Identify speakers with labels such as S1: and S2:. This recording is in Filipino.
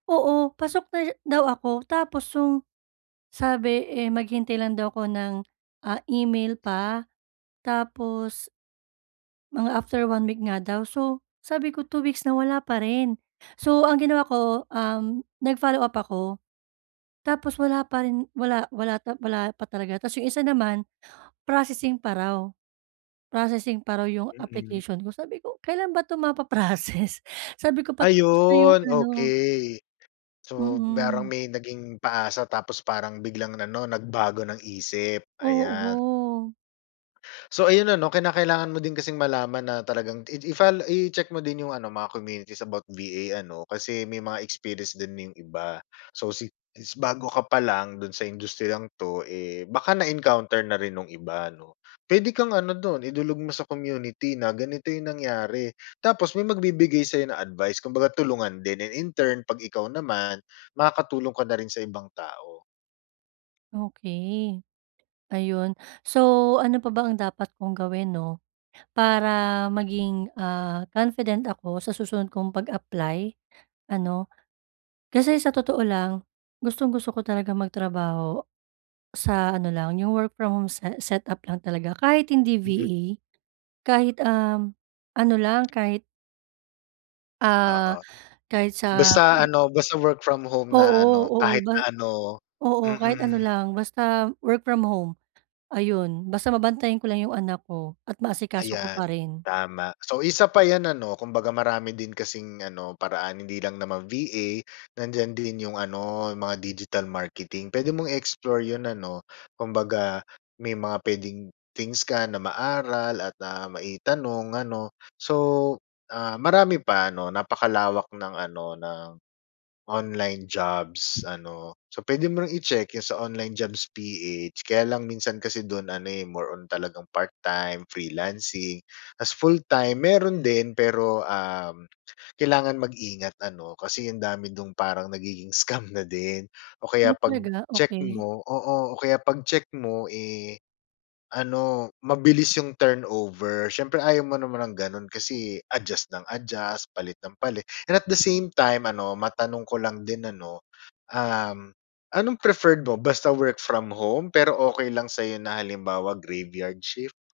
S1: Oo, pasok na siya daw ako. Tapos 'yong sabi, eh, maghintay lang daw ako ng, ah, email pa. Tapos mga after 1 week nga daw. So, sabi ko, 2 weeks na, wala pa rin. So, ang ginawa ko, um, nag-follow-up ako. Tapos wala pa rin, wala wala wala pa talaga. Tapos 'yong isa naman, processing pa raw. Processing pa raw 'yong
S2: Mm.
S1: application ko. Sabi ko, "Kailan ba 'to mapa-process?" Sabi ko, "Patapos na 'yong
S2: Ayun,
S1: ano"
S2: okey. So, parang
S1: Mm.
S2: may naging paasa tapos parang biglang ano, nagbago ng isip, ayan.
S1: Oo.
S2: So ayun ano, kinakailangan mo din kasing malaman na talagang i i-follow i-check mo din 'yong ano, mga communities about VA ano, kasi may mga experience din dun 'yong iba. So, si since bago ka pa lang do'n sa industriyang 'to, eh, baka na-encounter na rin no'ng iba, 'no? Puwede kang ano do'n, idulog mo sa community na ganito 'yong nangyari. Tapos may magbibigay sa'yo ng advice, kumbaga, tulungan din. And in turn, 'pag ikaw naman, makakatulong ka na rin sa ibang tao.
S1: Okey. Ayun. So ano pa ba ang dapat kong gawin 'no? Para maging, ah, confident ako sa susunod kong pag-apply, ano. Kasi sa totoo lang, gustong-gusto ko talagang magtrabaho sa ano lang, 'yong work from home se set-up lang talaga, kahit hindi
S2: Mm.
S1: VA. Kahit, um, ano lang, kahit
S2: Oo.
S1: ah, kahit sa
S2: Basta
S1: mm.
S2: ano, basta work from home na
S1: Oo
S2: ano,
S1: oo,
S2: kahit
S1: ba
S2: na ano
S1: oo. Kahit ano
S2: mm.
S1: lang, basta work from home. Ayun, basta mabantayan ko lang 'yong anak ko at maasikaso ko pa
S2: Ayan,
S1: rin.
S2: tama. So, isa pa 'yan, ano? Kumbaga marami din kasing ano, paraan. Hindi lang naman VA, nandiyan din 'yong ano, 'yong mga digital marketing. Puwede mong i-explore 'yon ano? Kumbaga, may mga puwedeng things ka na maaral at, ah, maitanong, ano. So, ah, marami pa, 'no. Napakalawak ng ano, ng online jobs, ano. So puwede mo ring i-check 'yong sa onlinejobs.ph. Kaya lang, minsan kasi do'n ano, eh, more on talagang part-time, freelancing. Tapos full-time, mayroon din, pero, um, kailangan mag-ingat ano, kasi ang dami do'n parang nagiging scam na din. O kaya
S1: Ay, talaga?
S2: pag-check
S1: Okey.
S2: mo oo, o kaya 'pag-check mo, eh, ano, mabilis 'yong turnover. Siyempre ayaw mo naman ng gano'n, kasi adjust nang adjust, palit nang palit, and at the same time, ano matanong ko lang din, ano, um, anong preferred mo, basta work from home? Pero okey lang sa'yo na halimbawa graveyard shift?